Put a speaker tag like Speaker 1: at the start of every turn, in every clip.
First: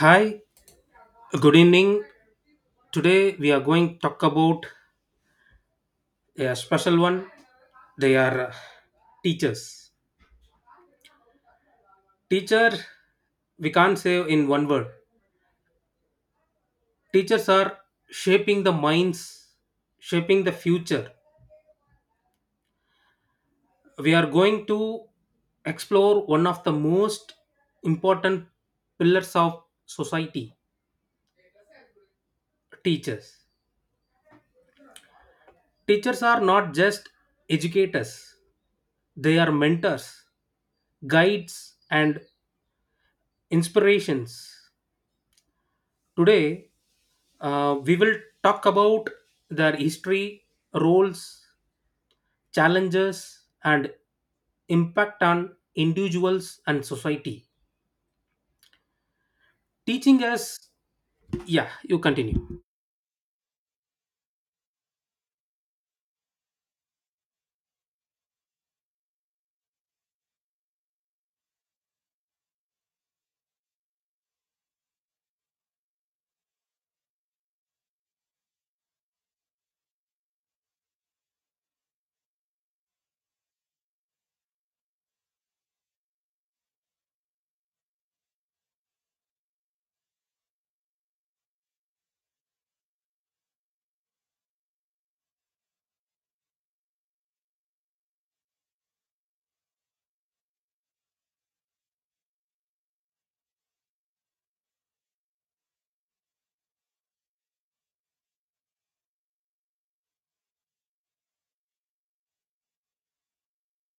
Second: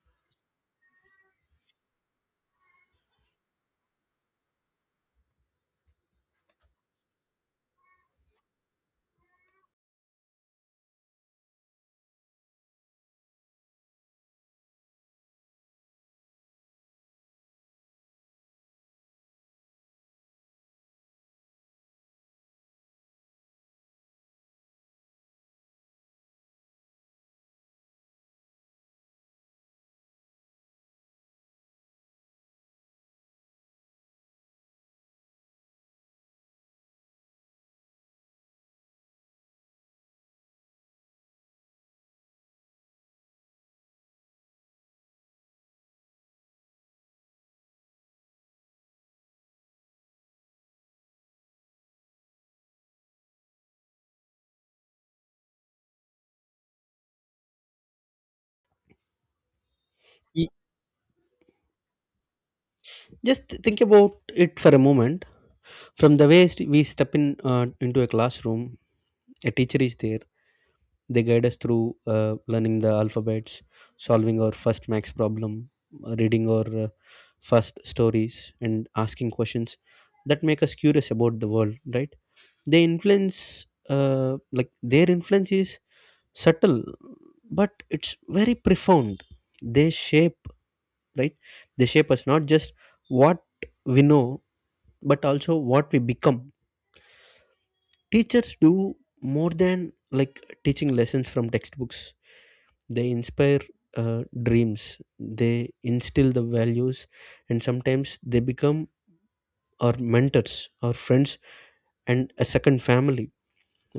Speaker 1: Hi, good evening. Today we are going to talk about a special one. They are teachers. Teacher, we can't say in one word. Teachers are shaping the minds, shaping the future. We are going to explore one of the most important pillars of society teachers. Teachers are not just educators, they are mentors, guides, and inspirations. Today, we will talk about their history, roles, challenges, and impact on individuals and society. Teaching
Speaker 2: Y-
Speaker 1: us, yeah, you continue.
Speaker 2: Just think about it for a moment. From the way we step in into a classroom, a teacher is there. They guide us through learning the alphabets, solving our first max problem, reading our first stories, and asking questions that make us curious about the world, right? They influence, like their influence is subtle, but it's very profound. They shape, right, they shape us not just what we know, but also what we become. Teachers do more than like teaching lessons from textbooks. They inspire dreams, they instill the values, and sometimes they become our mentors, our friends, and a second family,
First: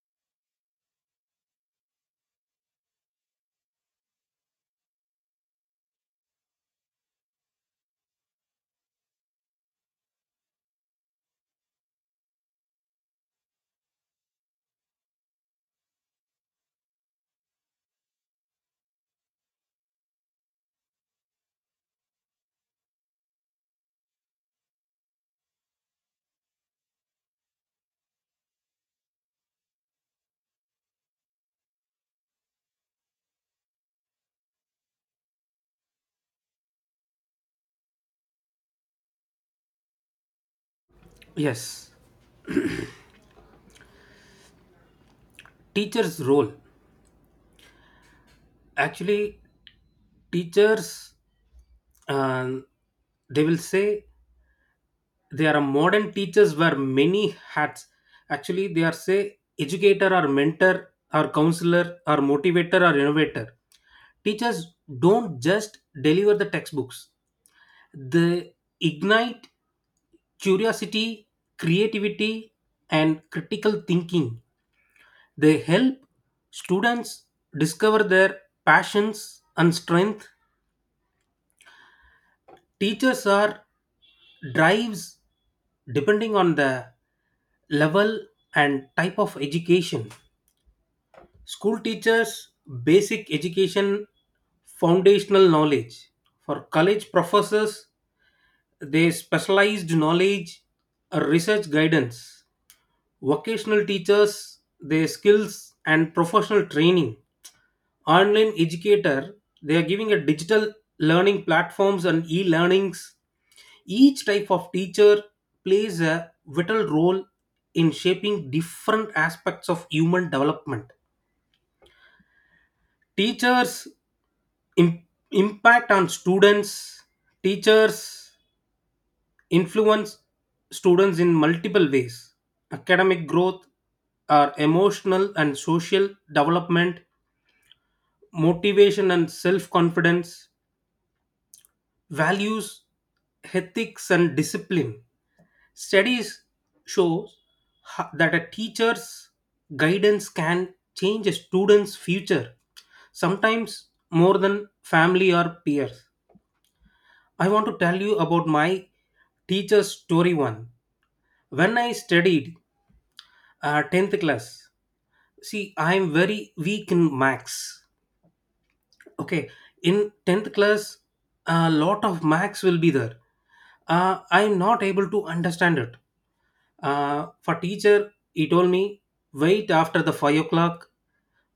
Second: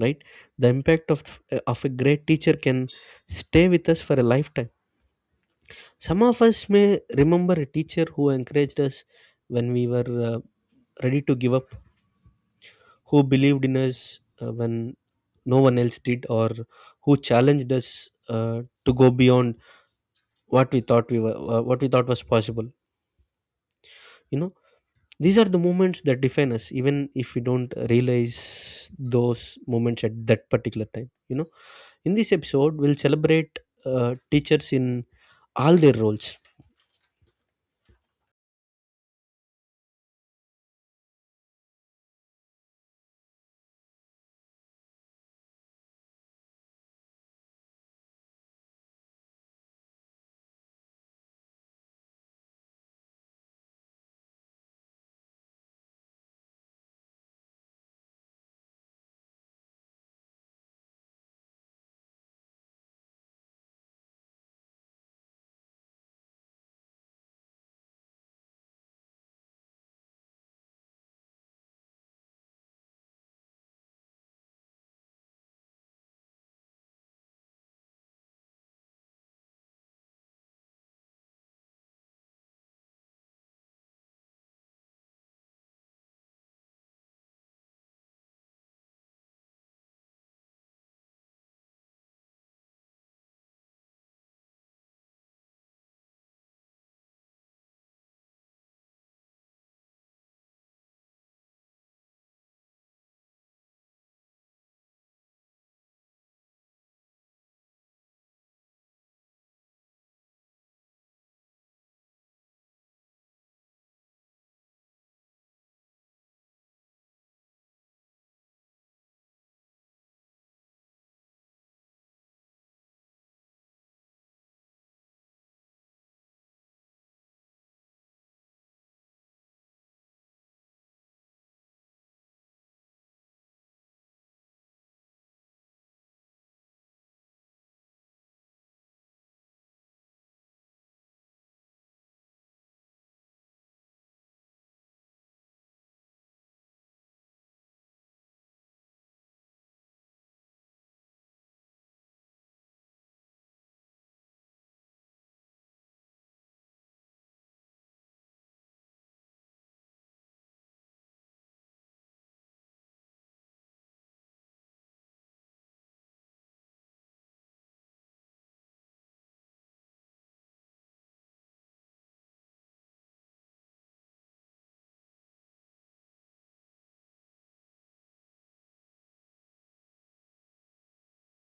Speaker 2: right? The impact of a great teacher can stay with us for a lifetime. Some of us may remember a teacher who encouraged us when we were uh, ready to give up, who believed in us when no one else did, or who challenged us to go beyond what we thought what we thought was possible. You know, these are the moments that define us, even if we don't realize those moments at that particular time. In this episode, we'll celebrate teachers in all their roles.
Speaker 1: Yes, teacher's role. Actually, teachers, um, they will say there are modern teachers wear many hats, actually they are say educator or mentor or counselor or motivator or innovator. Teachers don't just deliver the textbooks, they ignite curiosity, creativity, and critical thinking. They help students discover their passions and strength. Teachers are drives depending on the level and type of education. School teachers, basic education, foundational knowledge. For college professors, they specialized knowledge, research guidance. Vocational teachers, their skills and professional training. Online educator, they are giving a digital learning platforms and e-learnings. Each type of teacher plays a vital role in shaping different aspects of human development. Teachers' im- impact on students. Teachers influence students in multiple ways: academic growth, or emotional and social development, motivation and self confidence, values, ethics, and discipline. Studies show that a teacher's guidance can change a student's future, sometimes more than family or peers. I want to tell you about my teacher's story one. When I studied 10th class, see, I am very weak in max. Okay, in 10th class a lot of max will be there, I'm not able to understand it. For teacher he told me wait after the 5 o'clock,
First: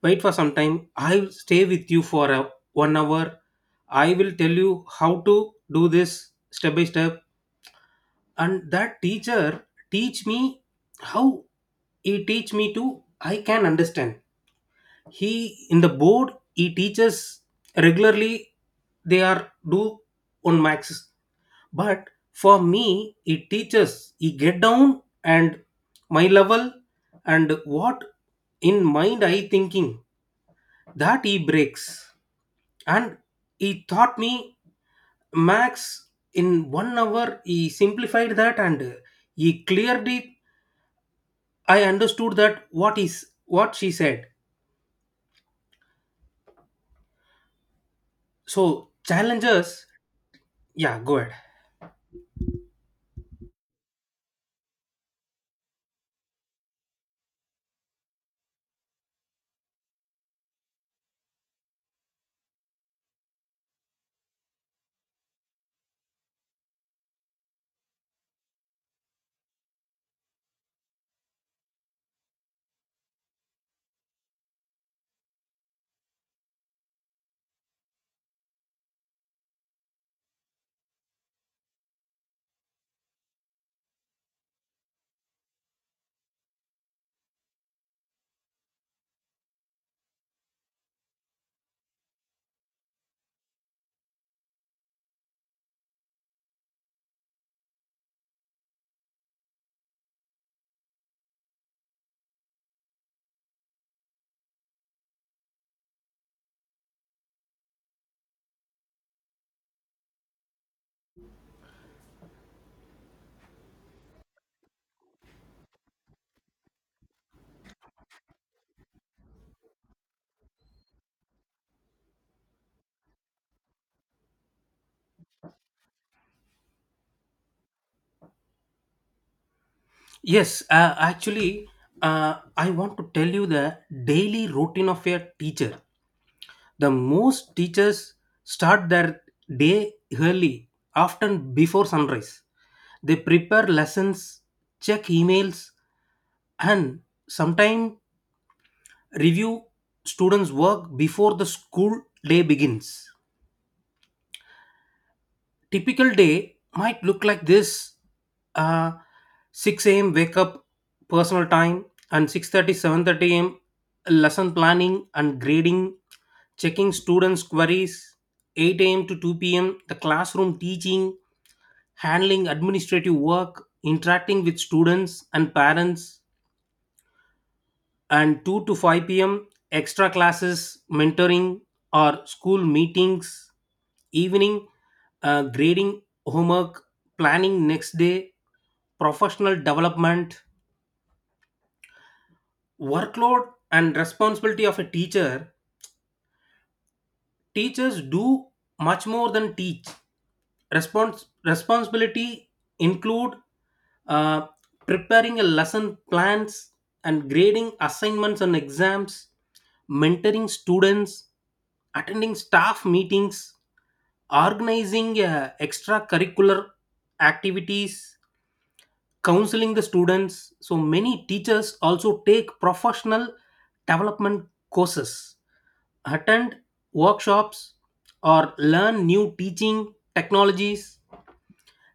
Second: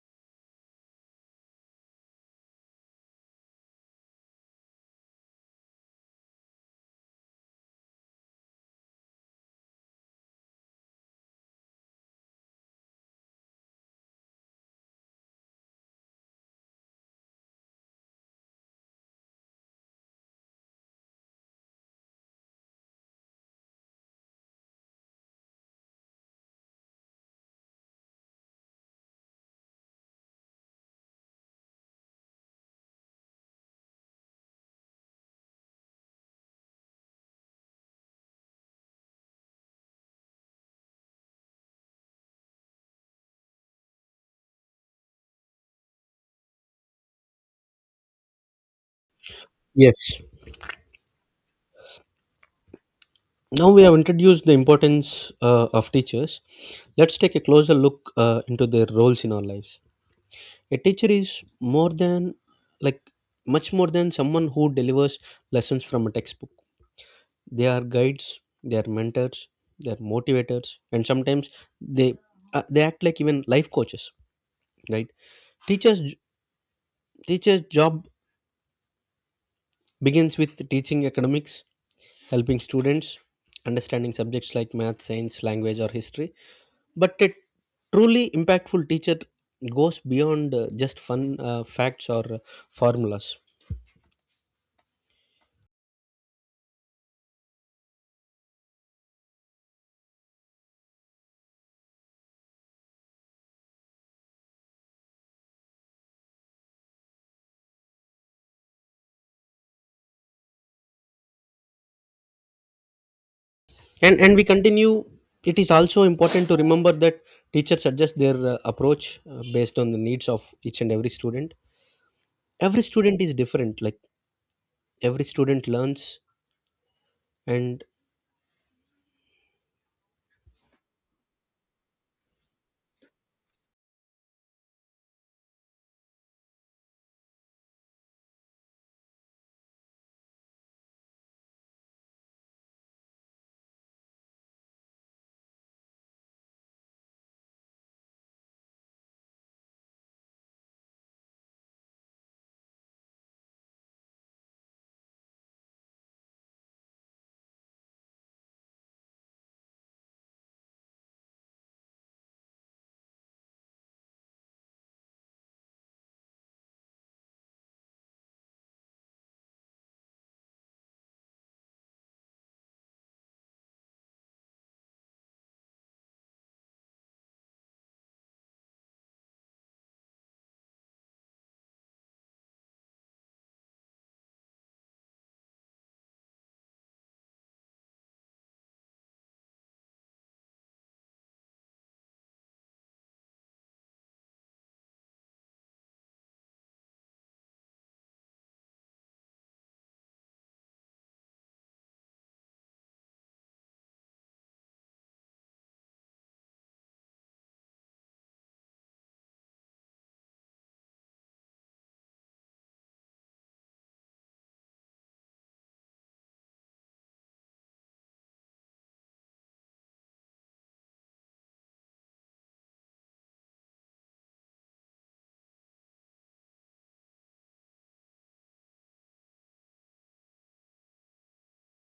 Speaker 1: wait for some time, I'll stay with you for 1 hour. I will tell you how to do this step by step. And that teacher teach me how, he teach me to, I can understand. He in the board he teaches regularly, they are do on maxes, but for me he teaches, he get down and my level and what in mind I thinking that he breaks, and he taught me max in 1 hour. He simplified that and he cleared it. I understood that what is what she said. So, challenges.
Speaker 2: Yes.
Speaker 1: Yeah, go ahead.
Speaker 2: Now we have introduced the importance of teachers. Let's take a closer look into their roles in our lives. A teacher is like, much more than someone who delivers lessons from a textbook. They are guides, they are mentors, they are motivators, and sometimes they they act like even life coaches, right? Teachers teachers' job begins with teaching academics, helping students understanding subjects like math, science, language, or history. But a truly impactful teacher goes beyond just fun facts or formulas. And we continue. It is also important to remember that teachers adjust their approach based on the needs of each and every student. Every student is different. Like every student learns and—
Speaker 1: Yes, actually, I want to tell you the daily routine of a teacher. The most teachers start their day early, often before sunrise. They prepare lessons, check emails, and sometimes review students' work before the school day begins. Typical day might look like this: uh, 6 a.m wake up, personal time, and 6:30, 7:30 a.m. lesson planning and grading, checking students queries. 8 a.m to 2 p.m, the classroom teaching, handling administrative work, interacting with students and parents. And 2 to 5 p.m. extra classes, mentoring or school meetings. Evening, grading homework, planning next day, professional development. Workload and responsibility of a teacher: teachers do much more than teach. Responsibility include, uh, preparing a lesson plans and grading assignments and exams, mentoring students, attending staff meetings, organizing extracurricular activities, counseling the students. So many teachers also take professional development courses, attend workshops, or learn new teaching technologies.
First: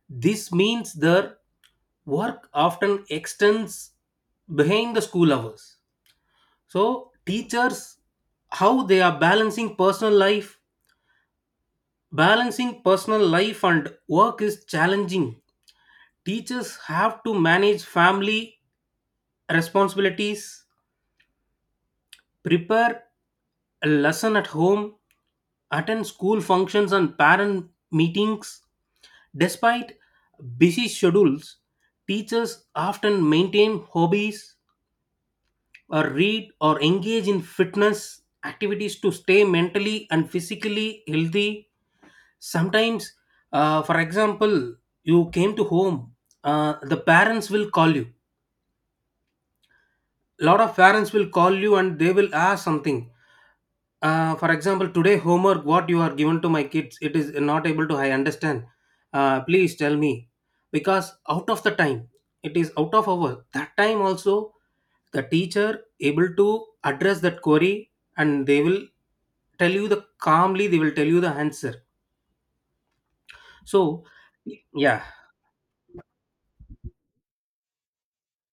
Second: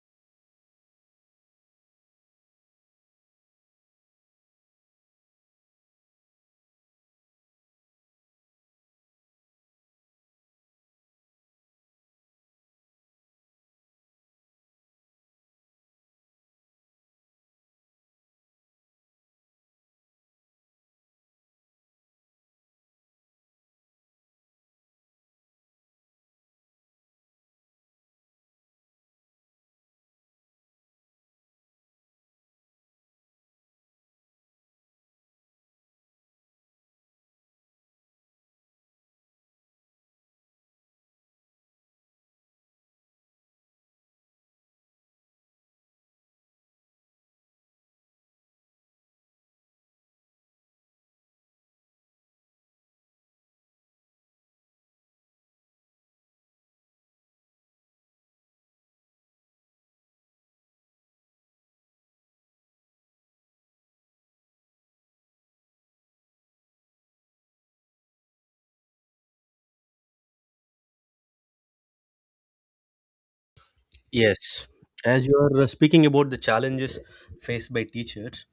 Speaker 1: This means their work often extends behind the school hours. So, teachers, how they are balancing personal life and work is challenging. Teachers have to manage family responsibilities, prepare a lesson at home, attend school functions and parent meetings. Despite busy schedules, teachers often maintain hobbies or read or engage in fitness activities to stay mentally and physically healthy. Sometimes, for example, you came to home, the parents will call you, lot of parents will call you and they will ask something. For example, today homework what you are given to my kids it is not able to I understand. Please tell me, because out of the time, it is out of our that time also the teacher able to address that query, and they will tell you the calmly, they will tell you the answer. So,
Speaker 2: Yes.
Speaker 1: yeah.
Speaker 2: As you are speaking about the challenges faced by teachers,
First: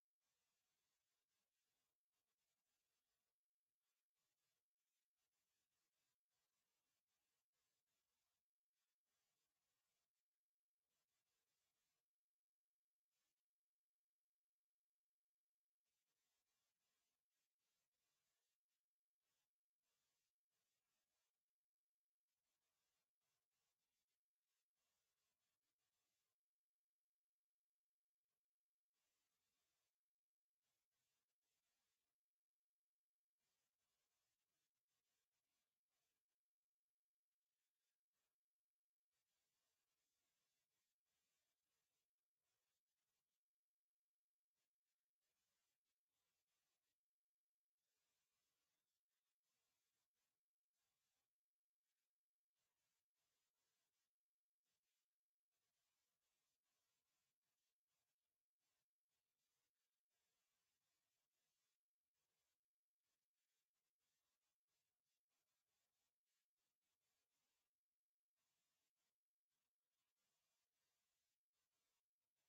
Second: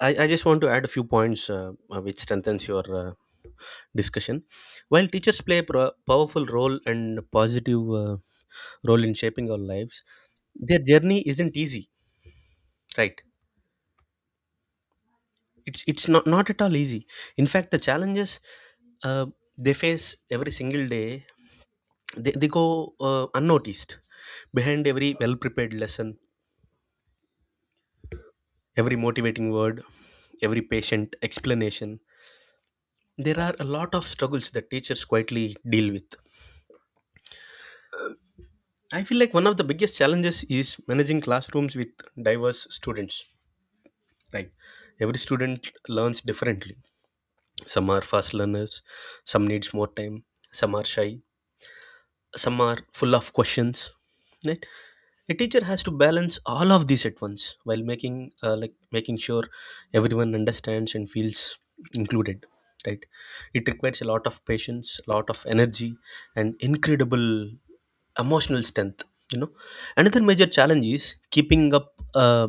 Speaker 2: I just want to add a few points which strengthens your discussion. While teachers play a powerful role and positive role in shaping our lives, their journey isn't easy, right? It's not at all easy. In fact, the challenges uh, they face every single day, they go unnoticed. Behind every well prepared lesson, every motivating word, every patient explanation, there are a lot of struggles that teachers quietly deal with. I feel like one of the biggest challenges is managing classrooms with diverse students, right? Every student learns differently. Some are fast learners, some needs more time, some are shy, some are full of questions, right? A teacher has to balance all of these at once while making sure everyone understands and feels included, right? It requires a lot of patience, a lot of energy, and incredible emotional strength, you know. Another major challenge is keeping up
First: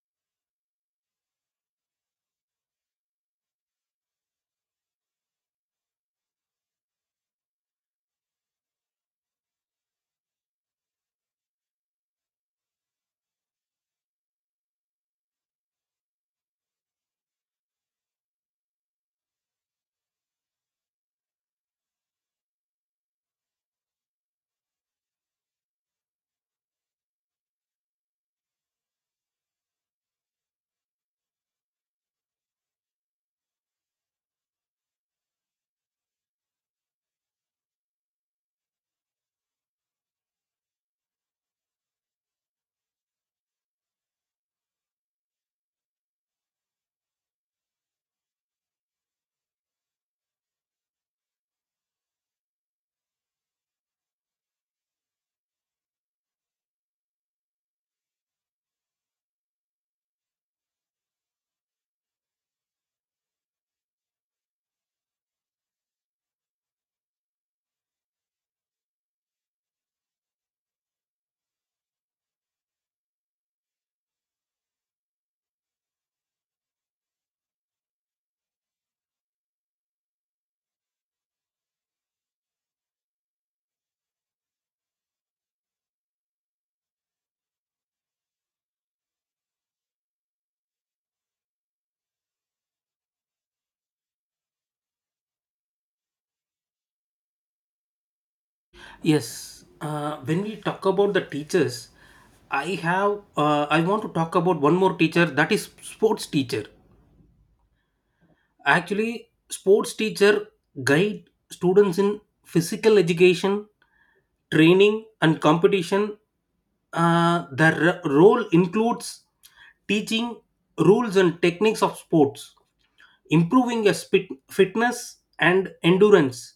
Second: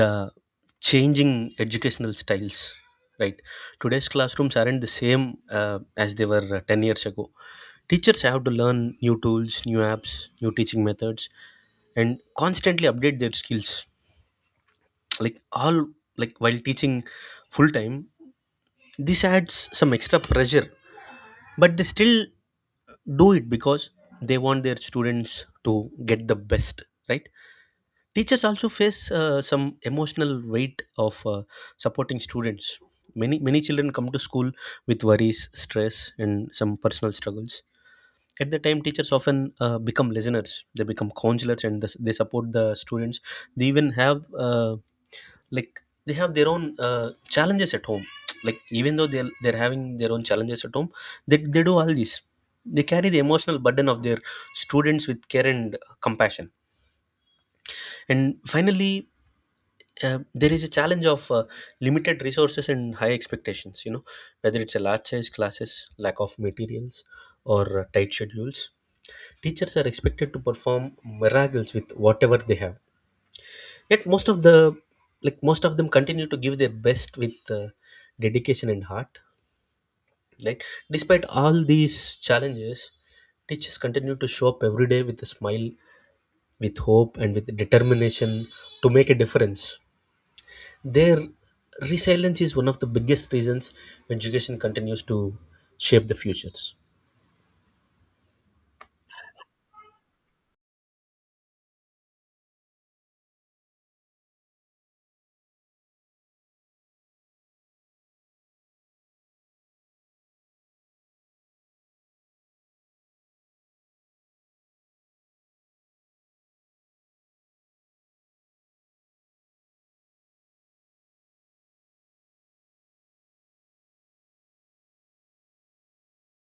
Speaker 2: the changing educational styles, right? Today's classrooms aren't the same as they were 10 years ago. Teachers have to learn new tools, new apps, new teaching methods, and constantly update their skills. like all like While teaching full time, this adds some extra pressure, but they still do it because they want their students to get the best, right? Teachers also face some emotional weight of supporting students. Many children come to school with worries, stress, and some personal struggles. At the time, teachers often become listeners. They become counselors, and thus they support the students. They even have like they have their own challenges at home. Like even though they're having their own challenges at home, they do all this. They carry the emotional burden of their students with care and compassion. And finally, there is a challenge of limited resources and high expectations, you know, whether it's a large size classes, lack of materials, or tight schedules. Teachers are expected to perform miracles with whatever they have, yet most of them continue to give their best with dedication and heart, right? Despite all these challenges, teachers continue to show up every day with a smile, with hope, and with determination to make a difference. Their resilience is one of the biggest reasons education continues to shape the futures.
Speaker 1: Yes, when we talk about the teachers, I want to talk about one more teacher, that is sports teacher. Actually, sports teacher guide students in physical education, training, and competition. Their role includes teaching rules and techniques of sports, improving your spit, fitness and endurance,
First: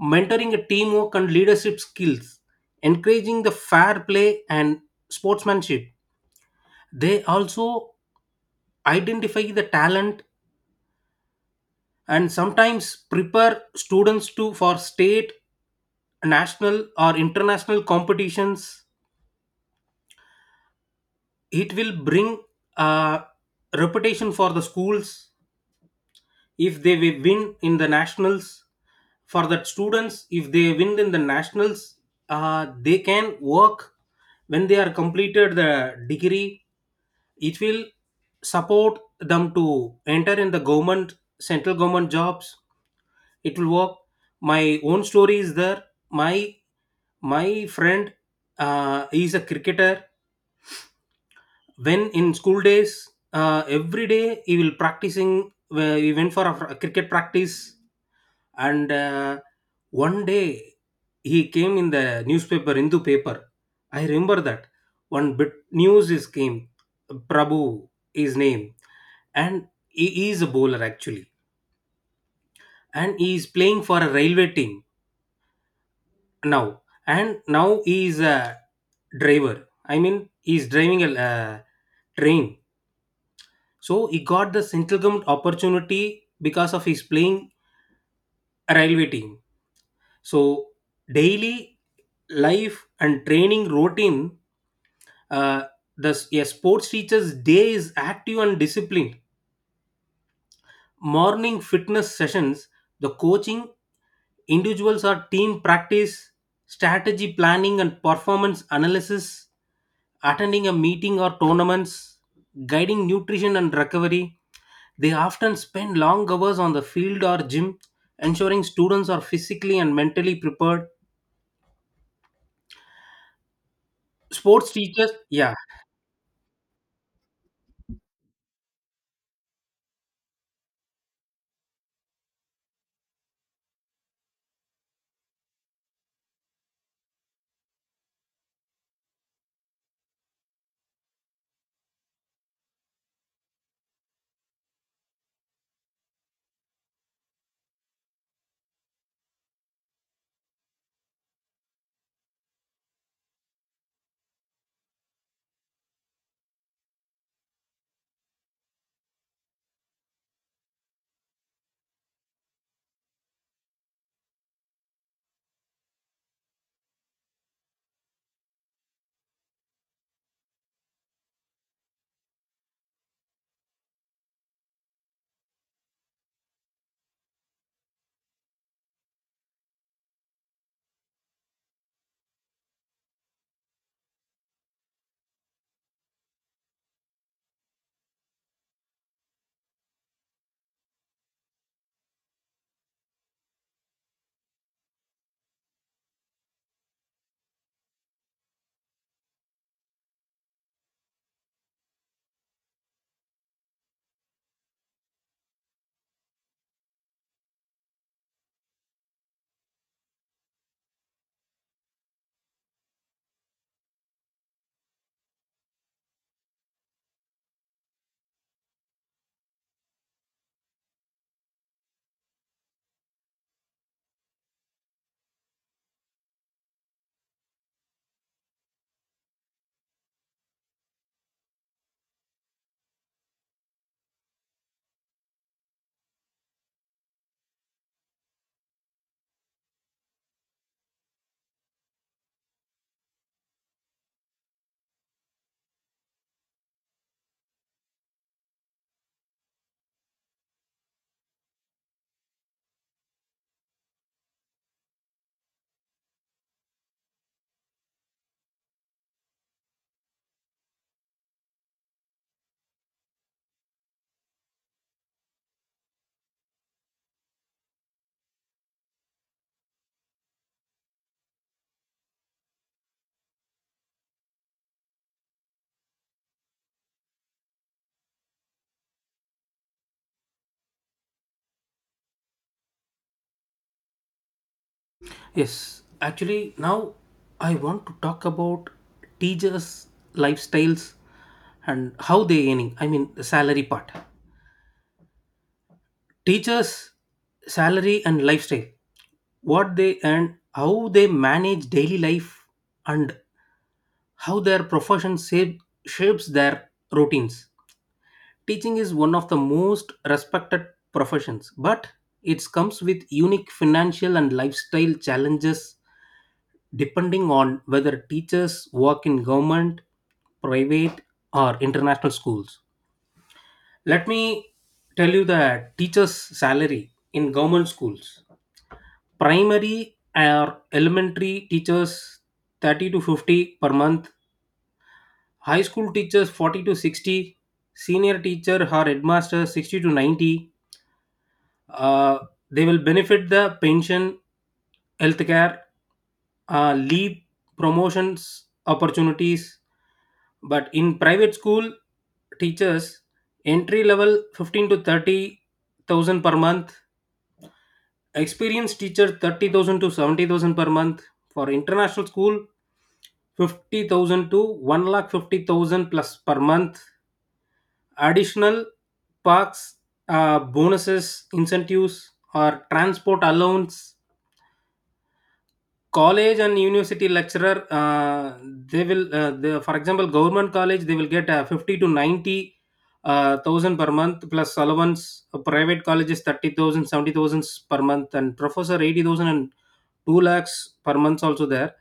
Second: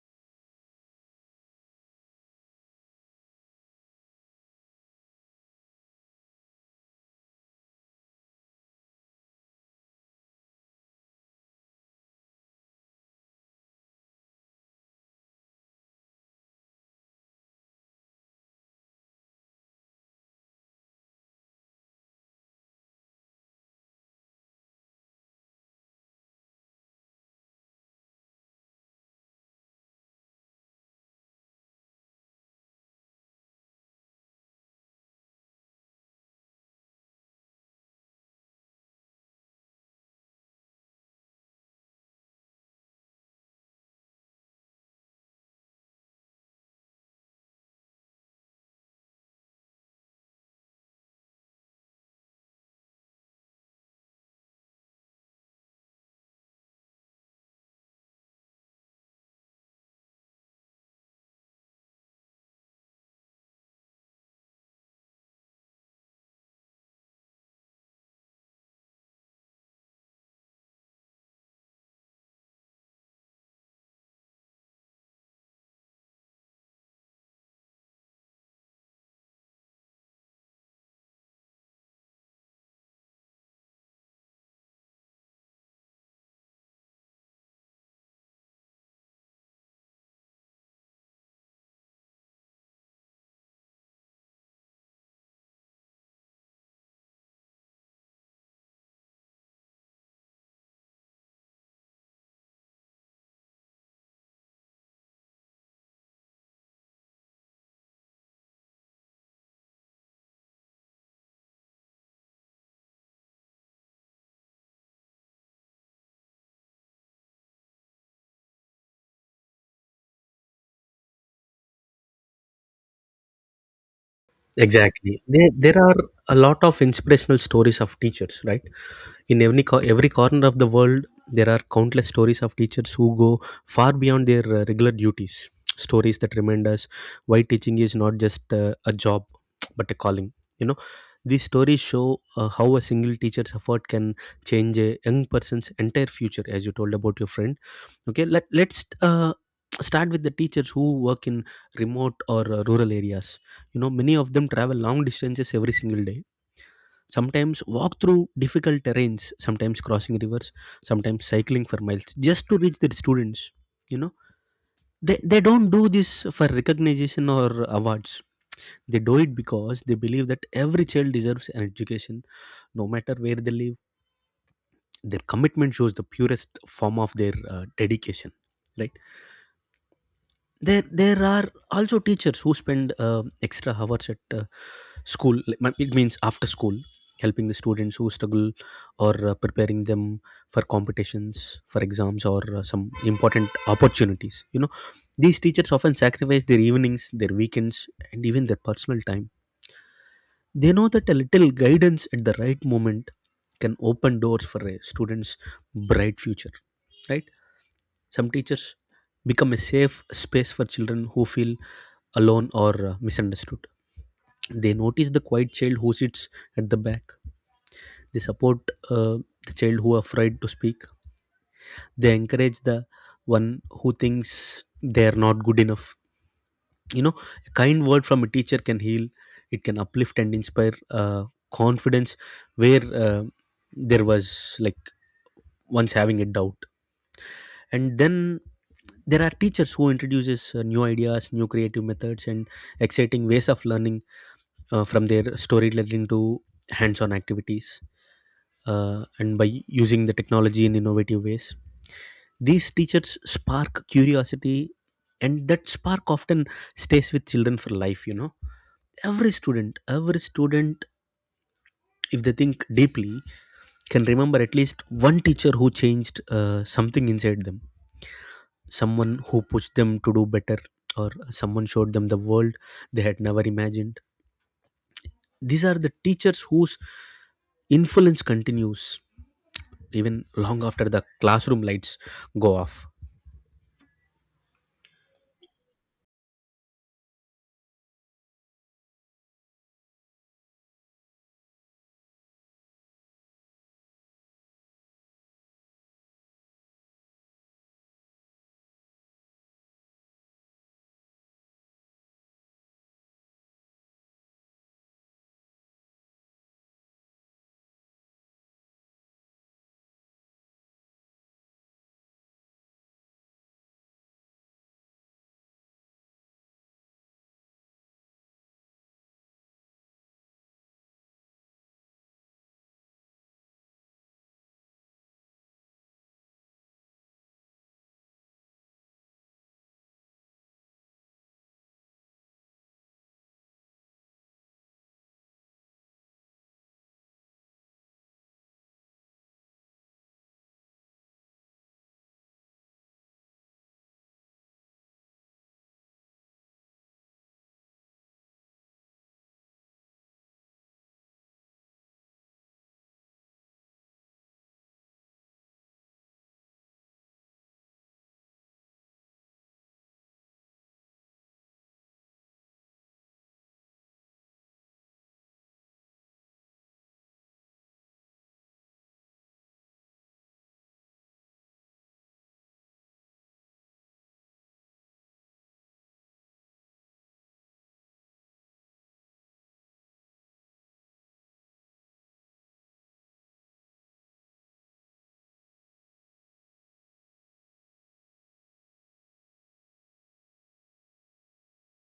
Speaker 1: mentoring a teamwork and leadership skills, encouraging the fair play and sportsmanship. They also identify the talent and sometimes prepare students to for state, national or international competitions. It will bring a reputation for the schools if they will win in the nationals, for the students if they win in the nationals, they can work when they are completed the degree. It will support them to enter in the government, central government jobs, it will work. My own story is there. My my friend is a cricketer, when in school days, every day he will practicing, he went for a cricket practice. And one day he came in the newspaper, Hindu paper. I remember that one bit news is came. Prabhu his name, and he is a bowler actually, and he is playing for a railway team now, and now he is a driver. I mean, he is driving a train. So he got the central government opportunity because of his playing a railway team. So, daily life and training routine, uh, the a sports teacher's day is active and disciplined. Morning fitness sessions, the coaching individuals or team practice, strategy planning and performance analysis, attending a meeting or tournaments, guiding nutrition and recovery. They often spend long hours on the field or gym, ensuring students are physically and mentally prepared. Sports teachers,
Speaker 2: Exactly. There,
Speaker 1: yeah.
Speaker 2: there are a lot of inspirational stories of teachers, right? In every every corner of the world, there are countless stories of teachers who go far beyond their regular duties, stories that remind us why teaching is not just a job, but a calling, you know. These stories show how a single teacher's effort can change a young person's entire future, as you told about your friend. Okay, let's start with the teachers who work in remote or rural areas. You know, many of them travel long distances every single day, sometimes walk through difficult terrains, sometimes crossing rivers, sometimes cycling for miles, just to reach their students. You know, they don't do this for recognition or awards. They do it because they believe that every child deserves an education, no matter where they live. Their commitment shows the purest form of their dedication, right? There are also teachers who spend extra hours at school. It means after school, helping the students who struggle or preparing them for competitions, for exams, or some important opportunities. You know, these teachers often sacrifice their evenings, their weekends, and even their personal time. They know that a little guidance at the right moment can open doors for a student's bright future, right? Some teachers become a safe space for children who feel alone or misunderstood. They notice the quiet child who sits at the back. They support uh, the child who are afraid to speak. They encourage the one who thinks they are not good enough. You know, a kind word from a teacher can heal. It can uplift and inspire confidence where there was like once having a doubt. And then there are teachers who introduces new ideas, new creative methods, and exciting ways of learning, from their story learning to hands-on activities, and by using the technology in innovative ways. These teachers spark curiosity, and that spark often stays with children for life, you know. Every student, if they think deeply, can remember at least one teacher who changed something inside them, someone who pushed them to do better, or someone showed them the world they had never imagined. These are the teachers whose influence continues even long after the classroom lights go off.
Speaker 1: Yes, actually, now I want to talk about teachers' lifestyles and how they earning. I mean, the salary part. Teachers' salary and lifestyle, what they earn, how they manage daily life, and how their shapes their routines. Teaching is one of the most respected professions, but it comes with unique financial and lifestyle challenges depending on whether teachers work in government, private, or international schools. Let me tell you the teacher's salary in government schools. Primary or elementary teachers, 30 to 50 per month. High school teachers, 40 to 60. Senior teacher or headmaster, 60 to 90. uh, they will benefit the pension, healthcare, leave, promotions opportunities. But in private school, teachers entry level 15 to 30,000 per month, experienced teacher 30,000 to 70,000 per month. For international school, 50,000 to 1 lakh 50,000 plus per month. Additional parks, bonuses, incentives, or transport allowance. College and university lecturer, they will, for example, government college, they will get 50 to 90 thousand per month plus allowance. Private colleges, 30,000, per month, and professor, 80,000 and 2 lakhs per month also there.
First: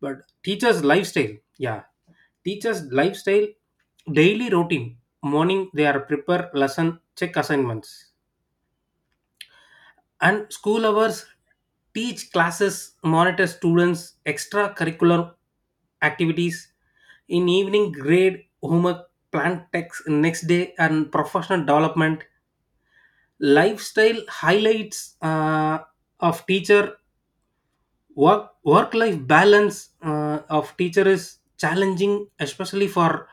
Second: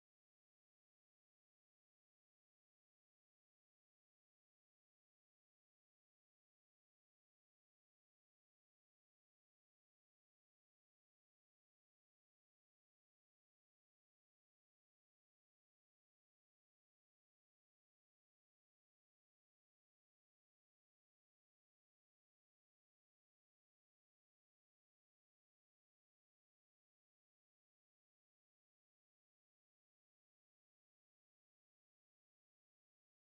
Speaker 1: But teachers' lifestyle, yeah. Teachers' lifestyle, daily routine: morning they are prepare lesson, check assignments, and school hours teach classes, monitor students, extracurricular activities. In evening, grade homework, plan text next day, and professional development. Lifestyle highlights of teacher. Work life balance of teacher is challenging, especially for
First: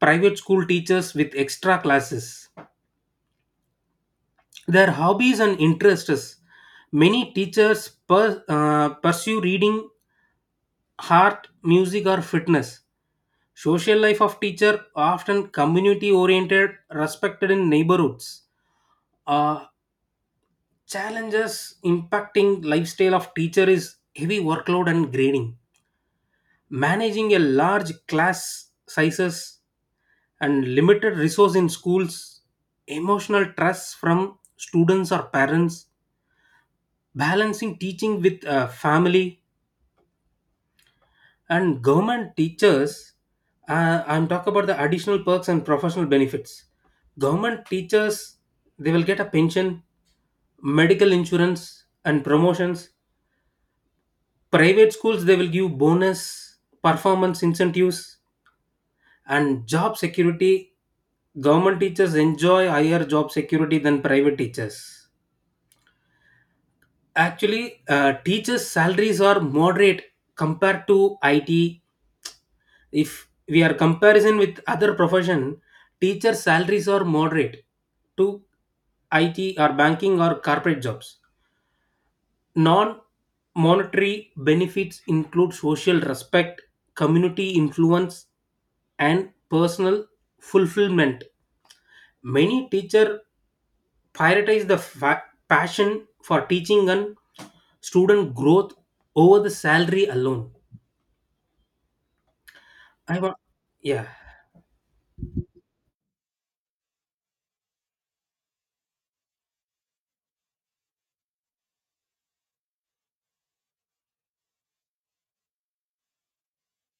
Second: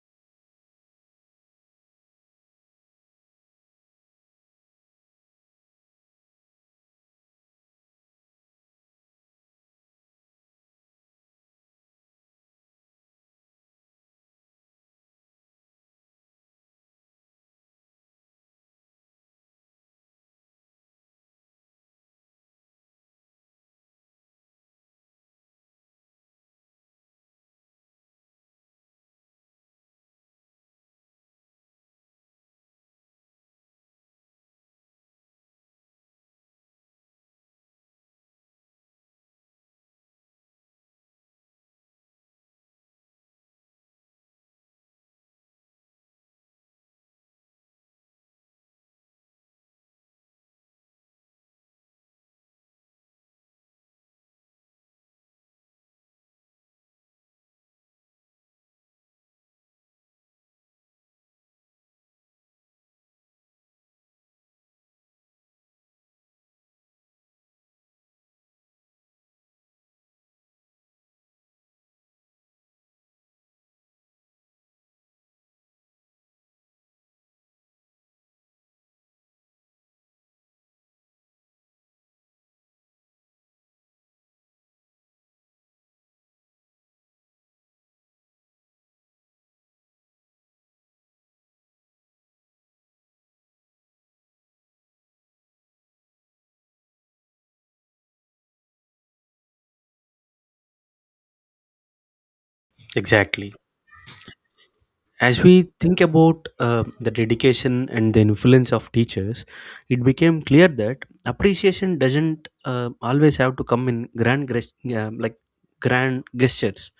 Speaker 1: private school teachers with extra classes. Their hobbies and interests: many teachers pursue reading, art, music, or fitness. Social life of teacher often community oriented, respected in neighborhoods. Uh, Challenges impacting lifestyle of teacher is heavy workload and grading, managing a large class sizes and limited resource in schools, emotional stress from students or parents, balancing teaching with family and government teachers. I'm talking about the additional perks and professional benefits. Government teachers, they will get a pension, medical insurance, and promotions. Private schools, they will give bonus, performance incentives, and job security. Government teachers enjoy higher job security than private teachers. Actually, teachers salaries are moderate compared to it. If we are comparison with other profession, teacher salaries are moderate to IT or banking or corporate jobs. Non monetary benefits include social respect, community influence, and personal fulfillment. Many teacher prioritize the passion for teaching and student growth over the salary alone. I want,
Speaker 2: Exactly.
Speaker 1: yeah.
Speaker 2: As we think about the dedication and the influence of teachers, it became clear that appreciation doesn't always have to come in grand, gres- like grand gestures.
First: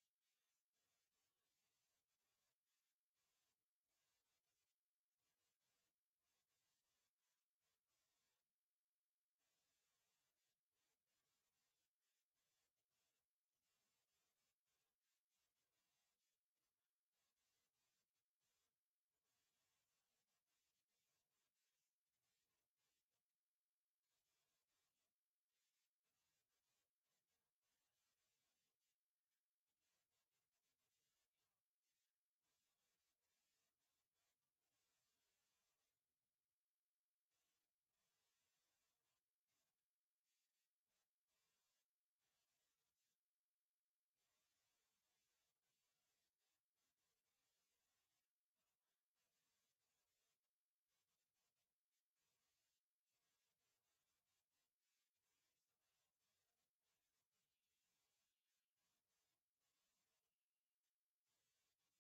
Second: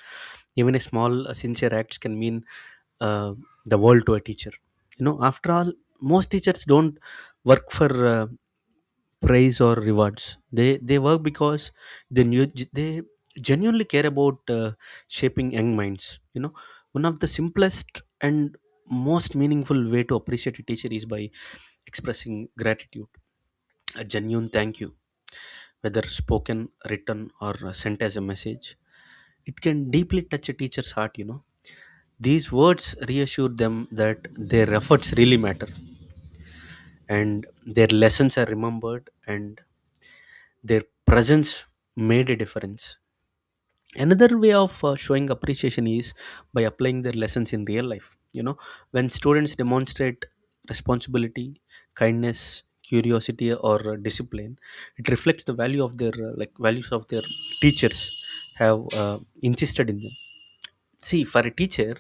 Speaker 2: Even a small, sincere acts can mean uh, the world to a teacher. You know, after all, most teachers don't work for praise or rewards. They work because they knew, they genuinely care about shaping young minds. You know, one of the simplest and most meaningful way to appreciate a teacher is by expressing gratitude, a genuine thank you, whether spoken, written, or sent as a message, it can deeply touch a teacher's heart, you know. These words reassure them that their efforts really matter, and their lessons are remembered, and their presence made a difference. Another way of showing appreciation is by applying their lessons in real life, you know. When students demonstrate responsibility, kindness, curiosity, or discipline, it reflects the values of their teachers have insisted in them. See for a teacher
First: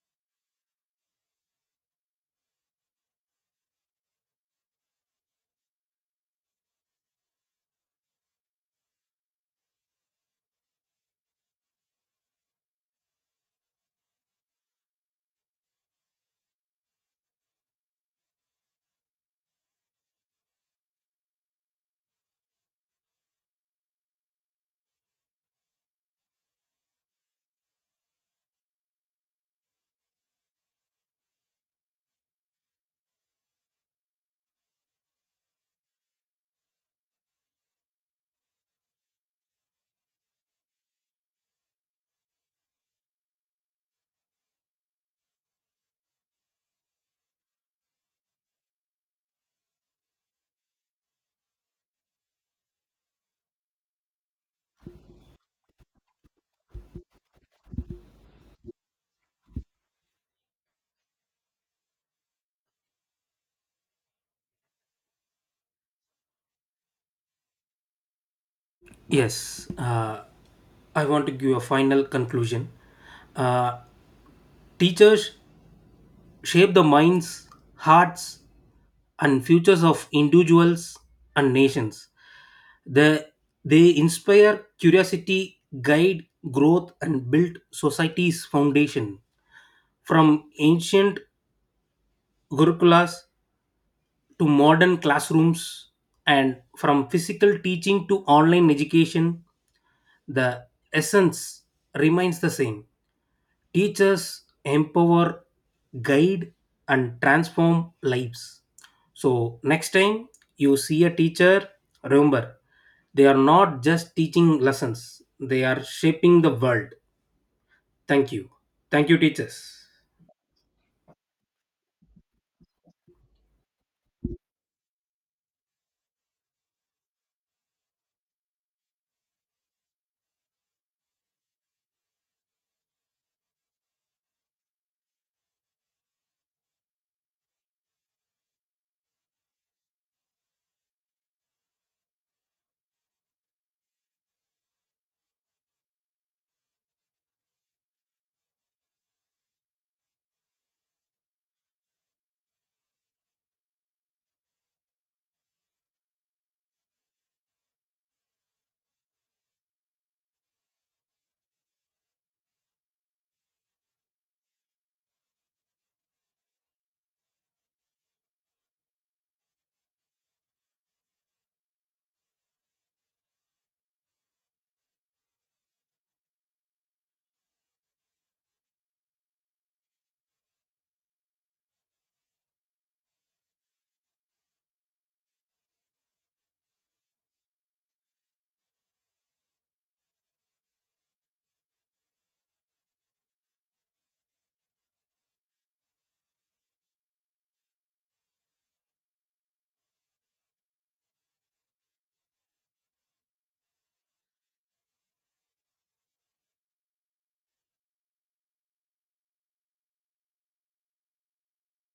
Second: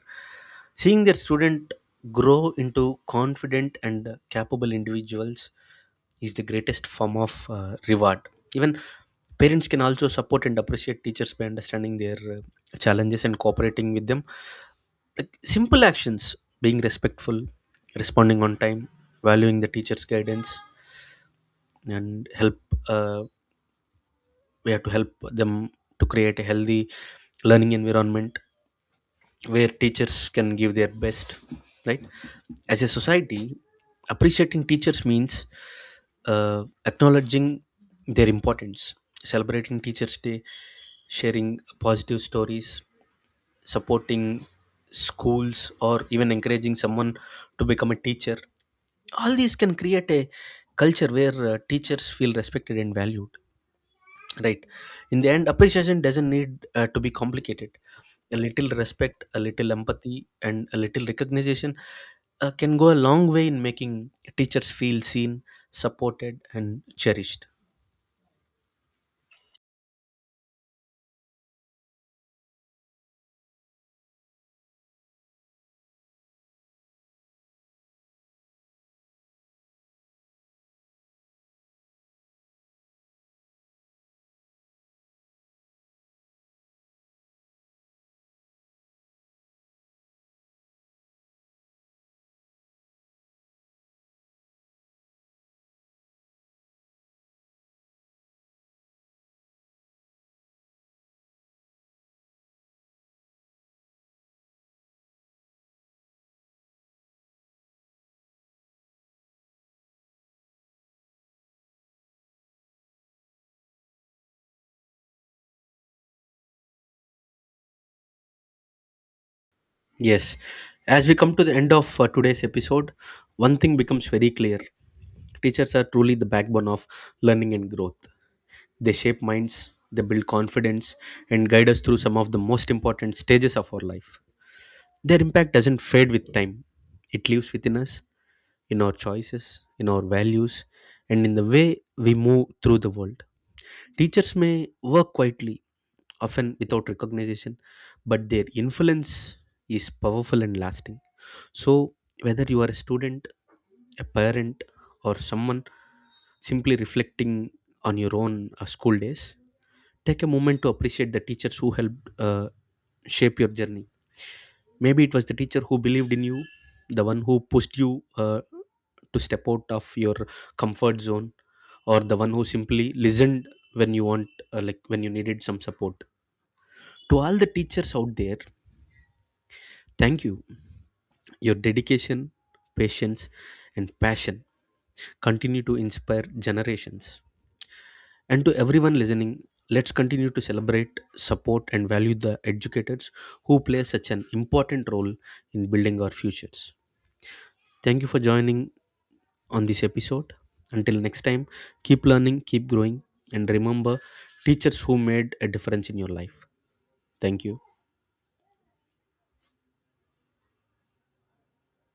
Speaker 2: Seeing their student grow into confident and capable individuals is the greatest form of reward. Even parents can also support and appreciate teachers by understanding their challenges and cooperating with them. Like simple actions, being respectful, responding on time, valuing the teacher's guidance, and help. Uh, we have to help them to create a healthy learning environment where teachers can give their best, right? As a society, appreciating teachers means acknowledging their importance, celebrating teachers day, sharing positive stories, supporting schools, or even encouraging someone to become a teacher. All these can create a culture where teachers feel respected and valued, right? In the end, appreciation doesn't need to be complicated. A little respect, a little empathy, and a little recognition can go a long way in making teachers feel seen, supported, and cherished.
Speaker 1: Yes, I want to give a final conclusion. Uh, Teachers shape the minds, hearts, and futures of individuals and nations. They, they inspire curiosity, guide growth, and build society's foundation. From ancient gurukulas to modern classrooms, and from physical teaching to online education, the essence remains the same. Teachers empower, guide, and transform lives. So, next time you see a teacher, remember they are not just teaching lessons, they are shaping the world. Thank you. Thank you, teachers.
Speaker 2: Yes, as we come to the end of today's episode, one thing becomes very clear: teachers are truly the backbone of learning and growth. They shape minds, they build confidence, and guide us through some of the most important stages of our life. Their impact doesn't fade with time. It lives within us, in our choices, in our values, and in the way we move through the world. Teachers may work quietly, often without recognition, but their influence is powerful and lasting. So, whether you are a student, a parent, or someone simply reflecting on your own school days, take a moment to appreciate the teachers who helped shape your journey. Maybe it was the teacher who believed in you, the one who pushed you to step out of your comfort zone, or the one who simply listened when you want, like when you needed some support. To all the teachers out there, thank you. Your dedication, patience, and passion continue to inspire generations. And to everyone listening, let's continue to celebrate, support, and value the educators who play such an important role in building our futures. Thank you for joining on this episode. Until next time, keep learning, keep growing, and remember teachers who made a difference in your life. Thank you.